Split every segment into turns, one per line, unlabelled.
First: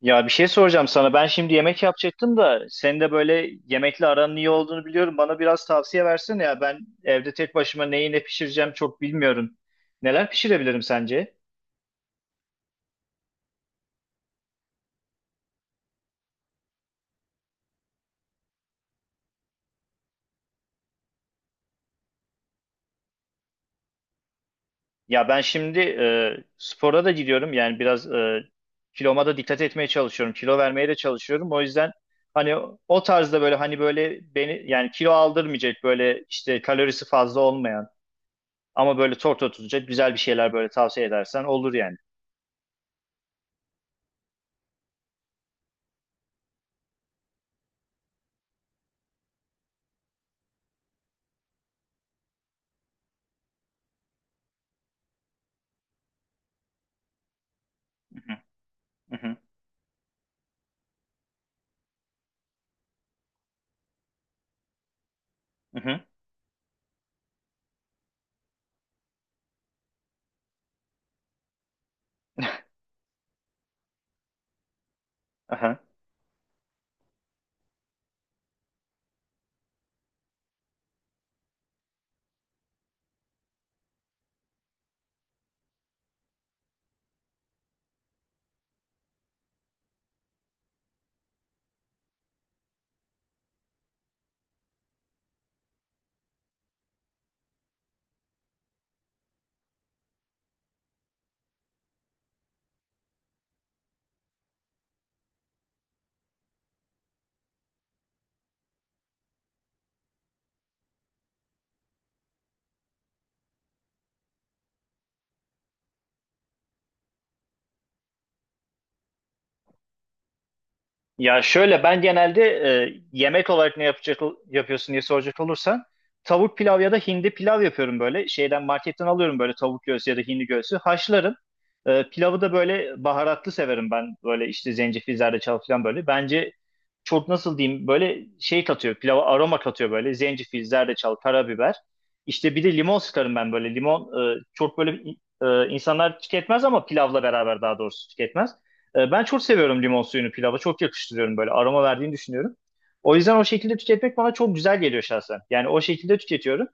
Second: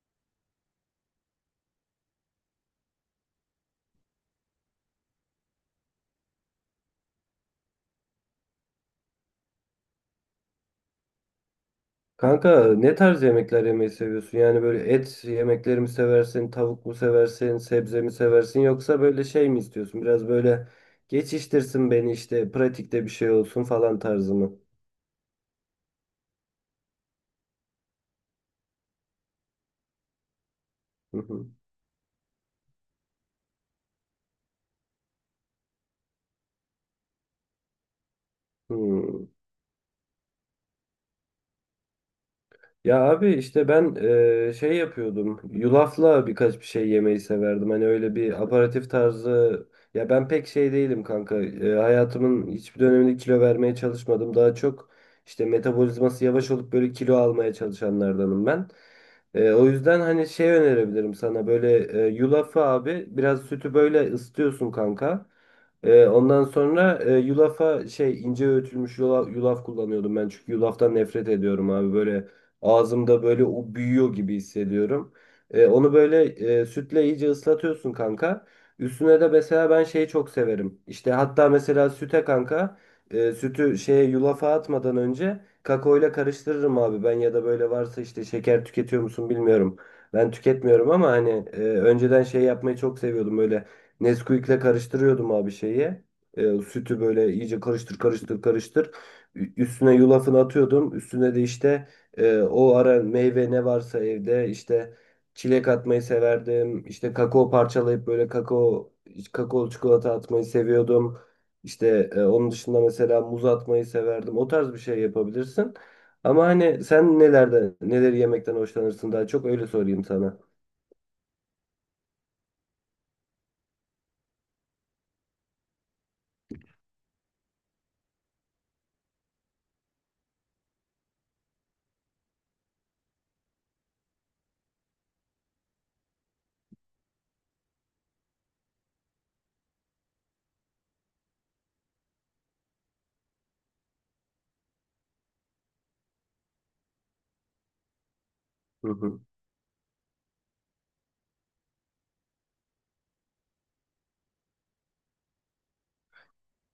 Ya bir şey soracağım sana. Ben şimdi yemek yapacaktım da senin de böyle yemekle aranın iyi olduğunu biliyorum. Bana biraz tavsiye versene ya. Ben evde tek başıma neyi ne pişireceğim çok bilmiyorum. Neler pişirebilirim sence?
Kanka ne tarz yemekler yemeyi seviyorsun? Yani böyle et yemekleri mi seversin, tavuk mu seversin, sebze mi seversin yoksa böyle şey mi istiyorsun? Biraz böyle geçiştirsin beni işte pratikte bir şey olsun falan tarzı mı?
Ya ben şimdi spora da gidiyorum. Yani biraz kiloma da dikkat etmeye çalışıyorum. Kilo vermeye de
Hı hı.
çalışıyorum. O yüzden hani o tarzda böyle hani böyle beni yani kilo aldırmayacak böyle işte kalorisi fazla olmayan ama böyle
Hmm.
tok tutacak güzel bir şeyler böyle tavsiye edersen olur yani.
Ya abi işte ben şey yapıyordum. Yulafla birkaç bir şey yemeyi severdim. Hani öyle bir aperatif tarzı. Ya ben pek şey değilim kanka. Hayatımın hiçbir döneminde kilo vermeye çalışmadım. Daha çok işte metabolizması yavaş olup böyle kilo almaya
Hı hı,
çalışanlardanım ben.
hı hı,
O yüzden hani şey önerebilirim sana böyle yulafı abi biraz sütü böyle ısıtıyorsun kanka.
hı hı.
Ondan sonra yulafa şey ince öğütülmüş yulaf kullanıyordum ben çünkü yulaftan nefret ediyorum abi böyle ağzımda böyle o büyüyor gibi hissediyorum. Ee,
Aha.
onu böyle sütle iyice ıslatıyorsun kanka. Üstüne de mesela ben şeyi çok severim. İşte hatta mesela süte kanka sütü şeye yulafa atmadan önce kakaoyla karıştırırım abi ben ya da böyle varsa işte şeker tüketiyor musun bilmiyorum. Ben tüketmiyorum ama hani önceden şey yapmayı çok seviyordum böyle Nesquik'le karıştırıyordum abi şeyi. Sütü böyle iyice karıştır karıştır karıştır. Üstüne yulafını atıyordum. Üstüne de işte o ara meyve ne varsa evde işte çilek atmayı severdim. İşte kakao parçalayıp böyle kakao çikolata atmayı seviyordum. İşte onun dışında mesela muz atmayı severdim. O tarz bir şey yapabilirsin. Ama hani sen nelerde neleri yemekten hoşlanırsın daha çok öyle sorayım sana.
Ya şöyle ben genelde yemek olarak ne yapacak yapıyorsun diye soracak olursan tavuk pilav ya da hindi pilav yapıyorum böyle. Şeyden marketten alıyorum böyle tavuk göğsü ya da hindi göğsü haşlarım. Pilavı da böyle baharatlı severim ben. Böyle işte zencefil, zerdeçal falan böyle. Bence çok nasıl diyeyim böyle şey katıyor. Pilava aroma katıyor böyle. Zencefil, zerdeçal, karabiber. İşte bir de limon sıkarım ben böyle. Limon çok böyle insanlar tüketmez ama pilavla beraber daha doğrusu tüketmez.
Hı hı.
Ben çok seviyorum limon suyunu pilava. Çok yakıştırıyorum böyle aroma verdiğini düşünüyorum. O yüzden o şekilde tüketmek bana çok güzel geliyor şahsen. Yani o şekilde tüketiyorum.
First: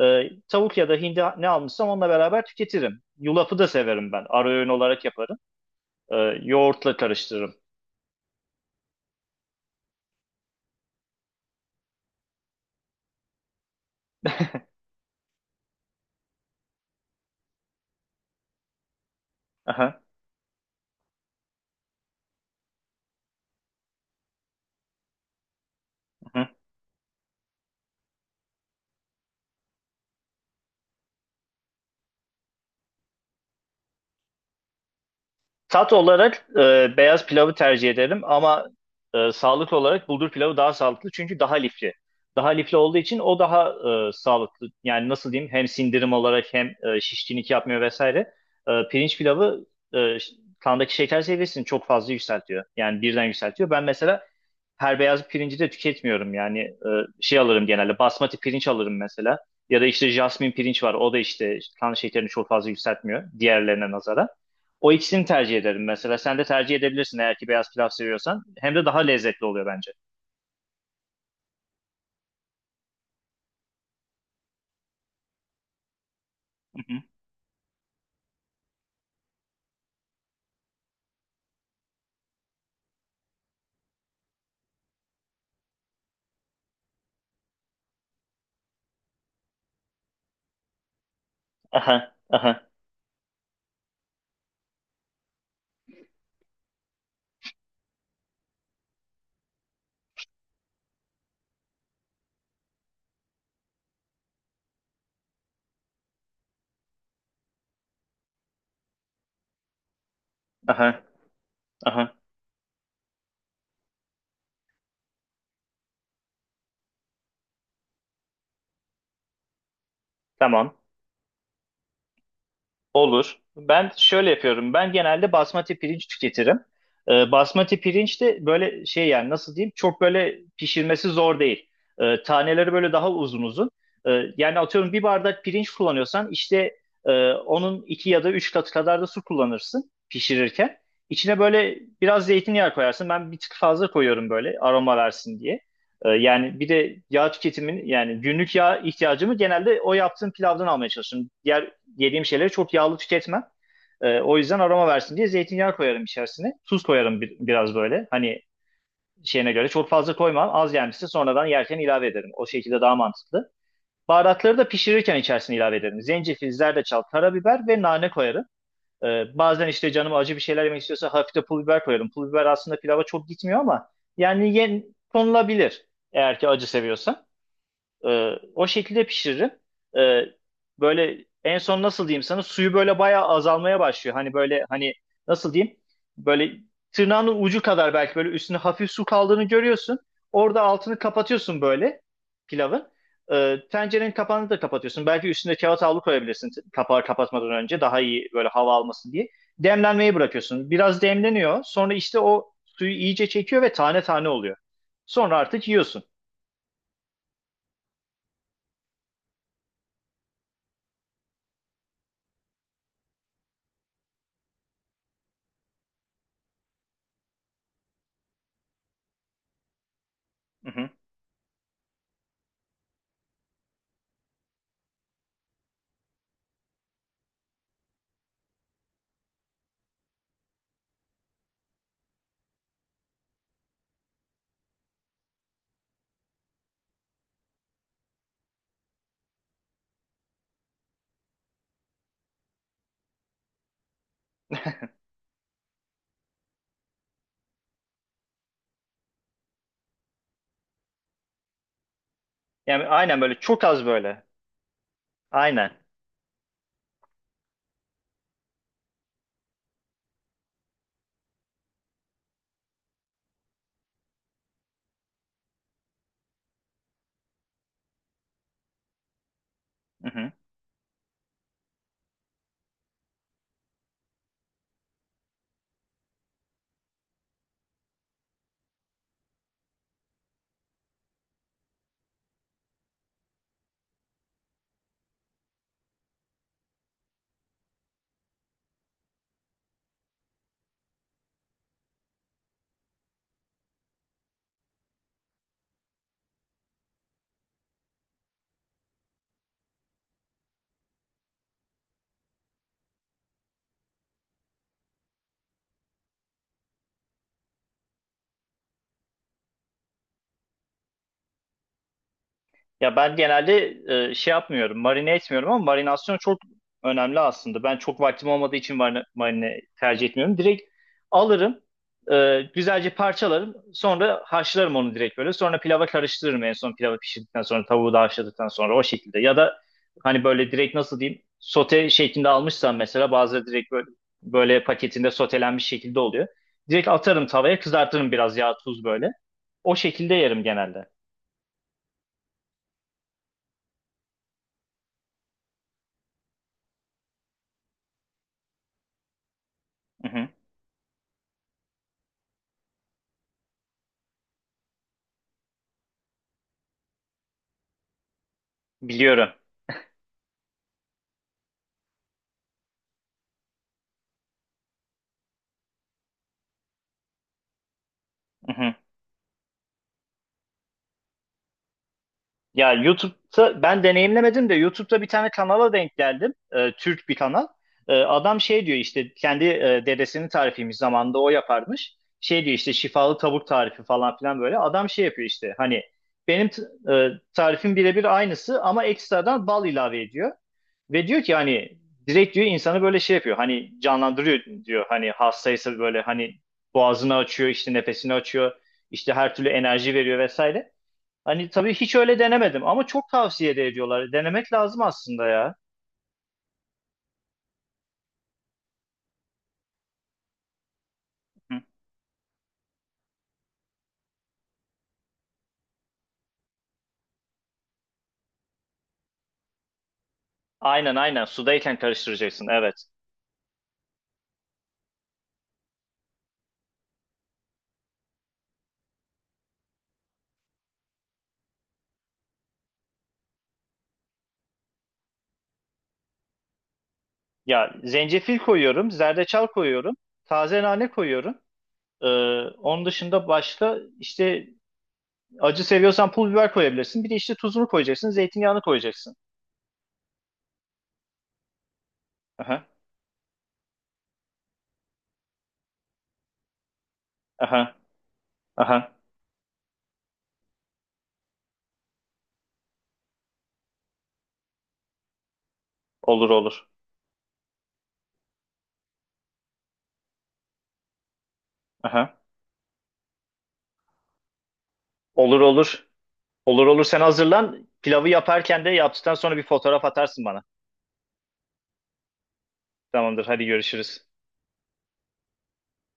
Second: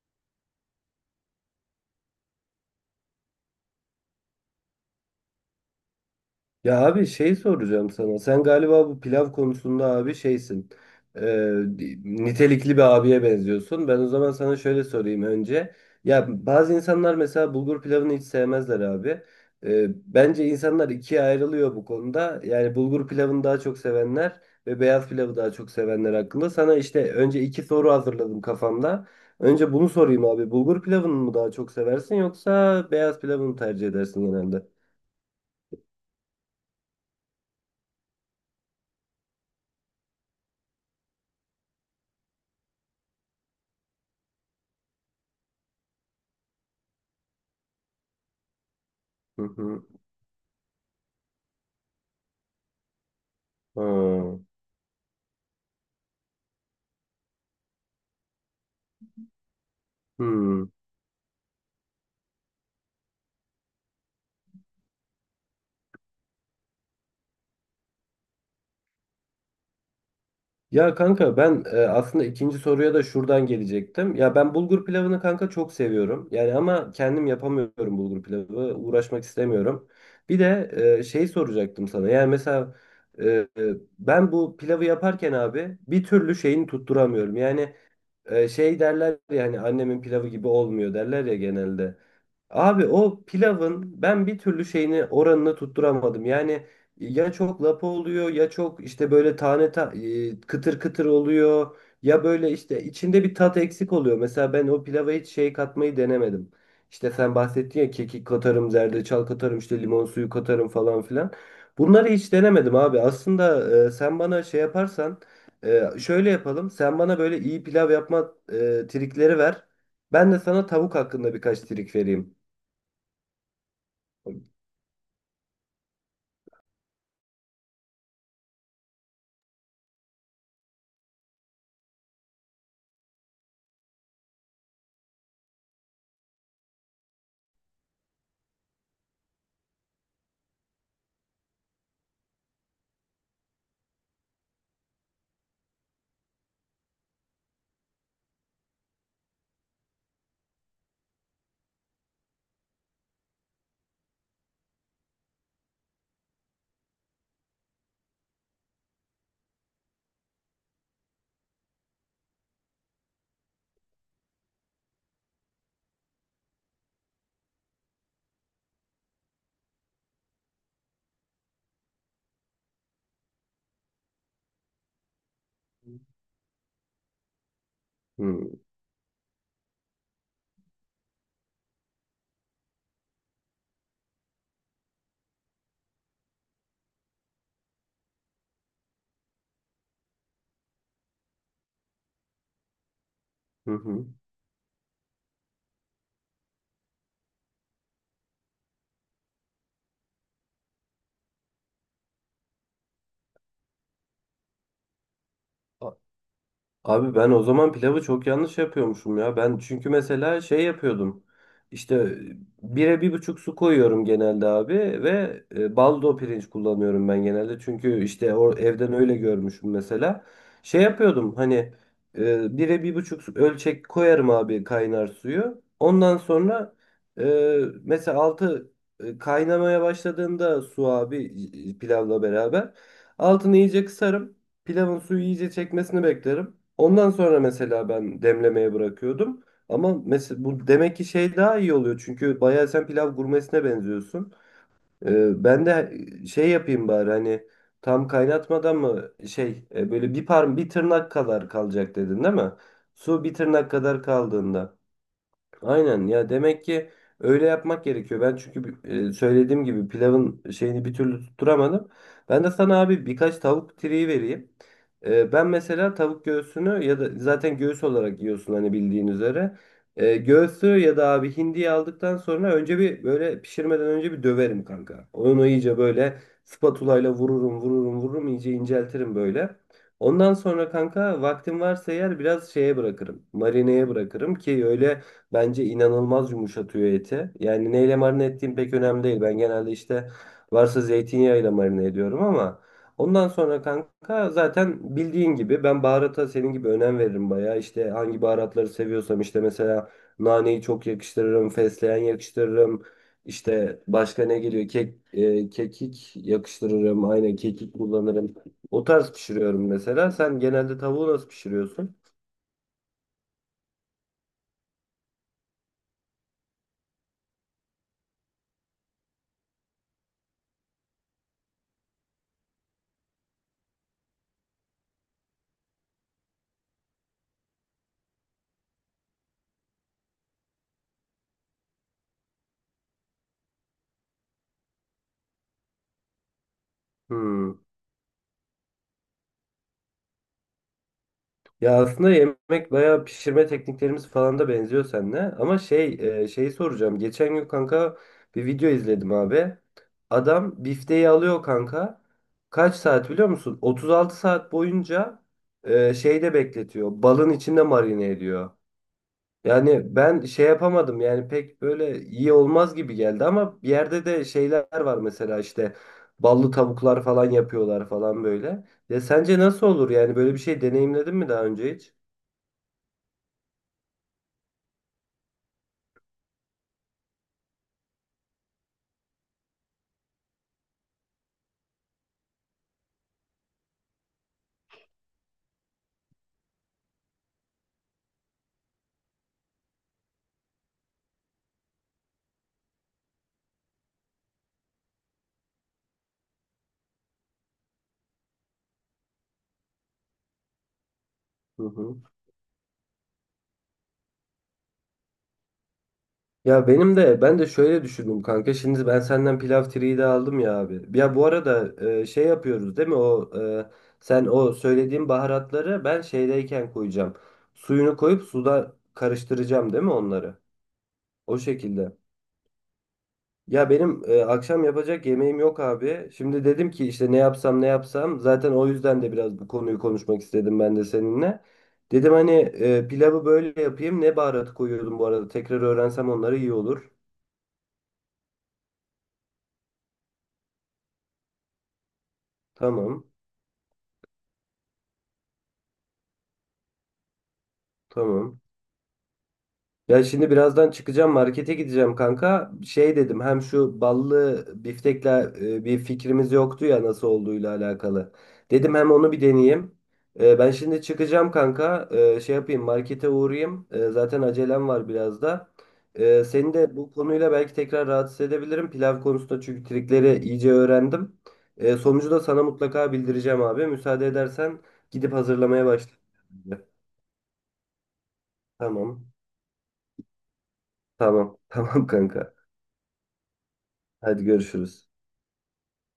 Tavuk ya da hindi ne almışsam onunla beraber tüketirim. Yulafı da severim ben. Ara öğün olarak yaparım. E,
Ya
Yoğurtla
abi şey
karıştırırım.
soracağım sana. Sen galiba bu pilav konusunda abi şeysin. Ee, nitelikli bir abiye benziyorsun. Ben o zaman sana şöyle sorayım önce. Ya bazı insanlar mesela bulgur pilavını hiç sevmezler abi. Ee,
Aha.
bence insanlar ikiye ayrılıyor bu konuda. Yani bulgur pilavını daha çok sevenler ve beyaz pilavı daha çok sevenler hakkında. Sana işte önce iki soru hazırladım kafamda. Önce bunu sorayım abi. Bulgur pilavını mı daha çok seversin yoksa beyaz pilavını mı tercih edersin genelde?
Tat olarak beyaz pilavı tercih ederim ama sağlık olarak bulgur pilavı daha sağlıklı çünkü daha lifli. Daha lifli olduğu için o daha sağlıklı. Yani nasıl diyeyim hem sindirim olarak hem şişkinlik yapmıyor vesaire. Pirinç
Hı
pilavı
hı.
e, ş- kandaki şeker seviyesini çok fazla yükseltiyor. Yani birden yükseltiyor. Ben mesela
Ha.
her beyaz pirinci de tüketmiyorum. Yani şey alırım genelde basmati pirinç alırım mesela. Ya da işte jasmin
Hmm.
pirinç var. O da işte kan şekerini çok fazla yükseltmiyor diğerlerine nazara. O ikisini tercih ederim mesela. Sen de tercih edebilirsin eğer ki beyaz pilav seviyorsan. Hem de daha lezzetli oluyor bence.
Ya kanka ben aslında ikinci soruya da şuradan gelecektim. Ya ben bulgur pilavını kanka çok seviyorum. Yani
Hı
ama
hı.
kendim yapamıyorum bulgur pilavı. Uğraşmak istemiyorum. Bir de şey soracaktım sana. Yani mesela e, e, ben bu pilavı yaparken abi bir türlü şeyini tutturamıyorum. Yani şey derler ya hani annemin pilavı gibi olmuyor derler ya
Aha,
genelde.
aha,
Abi o pilavın ben bir türlü şeyini oranını tutturamadım. Yani ya çok lapa oluyor ya çok işte böyle tane kıtır kıtır oluyor ya böyle işte içinde bir tat eksik oluyor. Mesela ben o pilava hiç şey katmayı denemedim. İşte sen bahsettin ya kekik katarım, zerdeçal katarım, işte limon suyu katarım
aha,
falan filan. Bunları
aha.
hiç denemedim abi. Aslında sen bana şey yaparsan şöyle yapalım. Sen bana böyle iyi pilav yapma trikleri ver. Ben de sana
Tamam.
tavuk hakkında birkaç trik vereyim.
Olur. Ben şöyle
Hı,
yapıyorum. Ben genelde basmati pirinç tüketirim. Basmati pirinç de böyle şey yani nasıl diyeyim çok böyle pişirmesi zor değil. Taneleri böyle daha uzun uzun. Yani atıyorum bir bardak pirinç kullanıyorsan işte onun iki ya da üç katı kadar da su kullanırsın pişirirken. İçine böyle biraz zeytinyağı koyarsın. Ben bir tık fazla koyuyorum böyle aroma versin diye. Yani bir de yağ tüketimin yani günlük yağ ihtiyacımı genelde o yaptığım pilavdan almaya çalışıyorum. Diğer yediğim şeyleri çok yağlı tüketmem. O yüzden aroma versin diye zeytinyağı koyarım içerisine. Tuz koyarım biraz böyle. Hani şeyine göre çok fazla koymam. Az gelmişse sonradan yerken ilave ederim. O şekilde daha mantıklı. Baharatları da pişirirken içerisine ilave ederim. Zencefil, zerdeçal, karabiber ve nane koyarım. Bazen işte canım acı bir şeyler yemek istiyorsa hafif de pul biber koyarım. Pul biber aslında pilava çok gitmiyor ama yani konulabilir eğer ki acı seviyorsan. O şekilde pişiririm. Ee, Böyle en son nasıl diyeyim sana suyu böyle bayağı azalmaya başlıyor. Hani böyle hani nasıl diyeyim böyle tırnağının ucu kadar belki böyle üstüne hafif su kaldığını görüyorsun. Orada altını kapatıyorsun böyle pilavın.
hı hı.
Tencerenin kapağını da kapatıyorsun. Belki üstüne kağıt havlu koyabilirsin kapağı kapatmadan önce daha iyi böyle hava alması diye. Demlenmeyi bırakıyorsun. Biraz demleniyor. Sonra işte o suyu iyice çekiyor ve tane tane oluyor. Sonra artık
A-
yiyorsun.
Abi ben o zaman pilavı çok yanlış yapıyormuşum ya. Ben çünkü mesela şey yapıyordum. İşte bire bir buçuk su koyuyorum genelde abi ve baldo pirinç kullanıyorum ben genelde. Çünkü işte o evden öyle görmüşüm mesela.
Hı
Şey
hı.
yapıyordum hani bire bir buçuk ölçek koyarım abi kaynar suyu. Ondan sonra e, mesela altı kaynamaya başladığında su abi pilavla beraber altını iyice kısarım. Pilavın suyu iyice çekmesini beklerim. Ondan sonra mesela ben demlemeye bırakıyordum. Ama mesela bu demek ki şey daha iyi oluyor. Çünkü bayağı sen pilav gurmesine benziyorsun. Ben de şey yapayım bari hani tam kaynatmadan mı şey böyle bir tırnak kadar kalacak dedin değil mi?
Yani aynen
Su bir
böyle çok
tırnak
az
kadar
böyle.
kaldığında.
Aynen.
Aynen ya demek ki öyle yapmak gerekiyor. Ben çünkü söylediğim gibi pilavın şeyini bir türlü tutturamadım. Ben de sana abi birkaç tavuk tireyi vereyim. Ben mesela tavuk göğsünü ya da zaten göğüs olarak yiyorsun hani bildiğin üzere.
Hı
E,
hı.
göğsü ya da abi hindiyi aldıktan sonra önce bir böyle pişirmeden önce bir döverim kanka. Onu iyice böyle spatulayla vururum vururum vururum iyice inceltirim böyle. Ondan sonra kanka vaktim varsa eğer biraz şeye bırakırım. Marineye bırakırım ki öyle. Bence inanılmaz yumuşatıyor eti. Yani neyle marine ettiğim pek önemli değil. Ben genelde işte varsa zeytinyağıyla marine ediyorum ama ondan sonra kanka zaten bildiğin gibi ben baharata senin gibi önem veririm bayağı. İşte hangi baharatları seviyorsam işte mesela naneyi çok yakıştırırım, fesleğen yakıştırırım. İşte başka ne geliyor? Kekik yakıştırırım. Aynen kekik kullanırım. O tarz pişiriyorum mesela. Sen genelde tavuğu nasıl pişiriyorsun?
Ya ben genelde şey yapmıyorum, marine etmiyorum ama marinasyon çok önemli aslında. Ben çok vaktim olmadığı için marine tercih etmiyorum. Direkt alırım, güzelce parçalarım, sonra haşlarım onu direkt böyle. Sonra pilava karıştırırım en son pilavı pişirdikten sonra, tavuğu da haşladıktan sonra o şekilde. Ya da hani böyle direkt nasıl diyeyim, sote şeklinde almışsam mesela bazıları direkt böyle paketinde sotelenmiş şekilde oluyor. Direkt atarım
Hmm.
tavaya, kızartırım biraz yağ, tuz böyle. O şekilde yerim genelde.
Ya aslında yemek bayağı pişirme tekniklerimiz falan da benziyor seninle. Ama şey şeyi soracağım. Geçen gün kanka bir video izledim abi.
Hı hı.
Adam bifteyi alıyor kanka. Kaç saat biliyor musun? 36 saat boyunca şeyde bekletiyor. Balın içinde marine ediyor.
Biliyorum.
Yani ben şey yapamadım yani pek böyle iyi olmaz gibi geldi ama bir yerde de şeyler var mesela işte ballı tavuklar falan yapıyorlar falan
Hı
böyle.
hı.
Ya sence nasıl olur yani böyle bir şey deneyimledin mi daha önce hiç?
Ya YouTube'da ben deneyimlemedim de YouTube'da bir tane kanala denk geldim. Türk bir kanal. Adam şey diyor işte kendi dedesinin tarifiymiş zamanında o yaparmış. Şey diyor işte şifalı tavuk tarifi falan filan böyle. Adam şey yapıyor işte hani benim tarifim birebir aynısı ama ekstradan bal ilave ediyor. Ve diyor ki hani direkt diyor insanı böyle şey yapıyor. Hani canlandırıyor diyor. Hani hastaysa böyle hani boğazını açıyor, işte nefesini açıyor. İşte her türlü enerji veriyor vesaire. Hani
Hı
tabii hiç
hı.
öyle denemedim ama çok tavsiye de ediyorlar. Denemek lazım aslında ya.
Ya benim de ben de şöyle düşündüm kanka. Şimdi ben senden pilav triyi de aldım ya abi. Ya bu
Hı.
arada şey yapıyoruz değil mi? Sen o söylediğin baharatları ben şeydeyken koyacağım. Suyunu koyup suda karıştıracağım değil mi onları?
Aynen aynen
O
sudayken
şekilde.
karıştıracaksın evet.
Ya benim akşam yapacak yemeğim yok abi. Şimdi dedim ki işte ne yapsam ne yapsam. Zaten o yüzden de biraz bu konuyu konuşmak istedim ben de seninle. Dedim hani pilavı böyle yapayım. Ne baharat koyuyordum bu arada? Tekrar öğrensem onları iyi olur.
Ya zencefil koyuyorum, zerdeçal koyuyorum, taze nane koyuyorum. Ee, Onun
Tamam.
dışında başka işte acı seviyorsan pul biber koyabilirsin. Bir de işte tuzunu koyacaksın,
Tamam.
zeytinyağını koyacaksın.
Ya şimdi birazdan çıkacağım markete gideceğim kanka.
Aha,
Şey dedim hem şu ballı biftekle bir fikrimiz yoktu ya nasıl olduğuyla
aha,
alakalı. Dedim hem
aha.
onu bir deneyeyim. Ben şimdi çıkacağım kanka. Şey yapayım markete uğrayayım. Zaten acelem var biraz da. E,
Olur
seni
olur.
de bu konuyla belki tekrar rahatsız edebilirim. Pilav konusunda çünkü trikleri iyice öğrendim. Sonucu
Aha.
da sana mutlaka bildireceğim abi. Müsaade edersen gidip
Olur
hazırlamaya
olur.
başlayayım.
Olur olur sen hazırlan. Pilavı yaparken de
Tamam.
yaptıktan sonra bir fotoğraf atarsın bana.
Tamam. Tamam kanka.
Tamamdır hadi görüşürüz.
Hadi görüşürüz.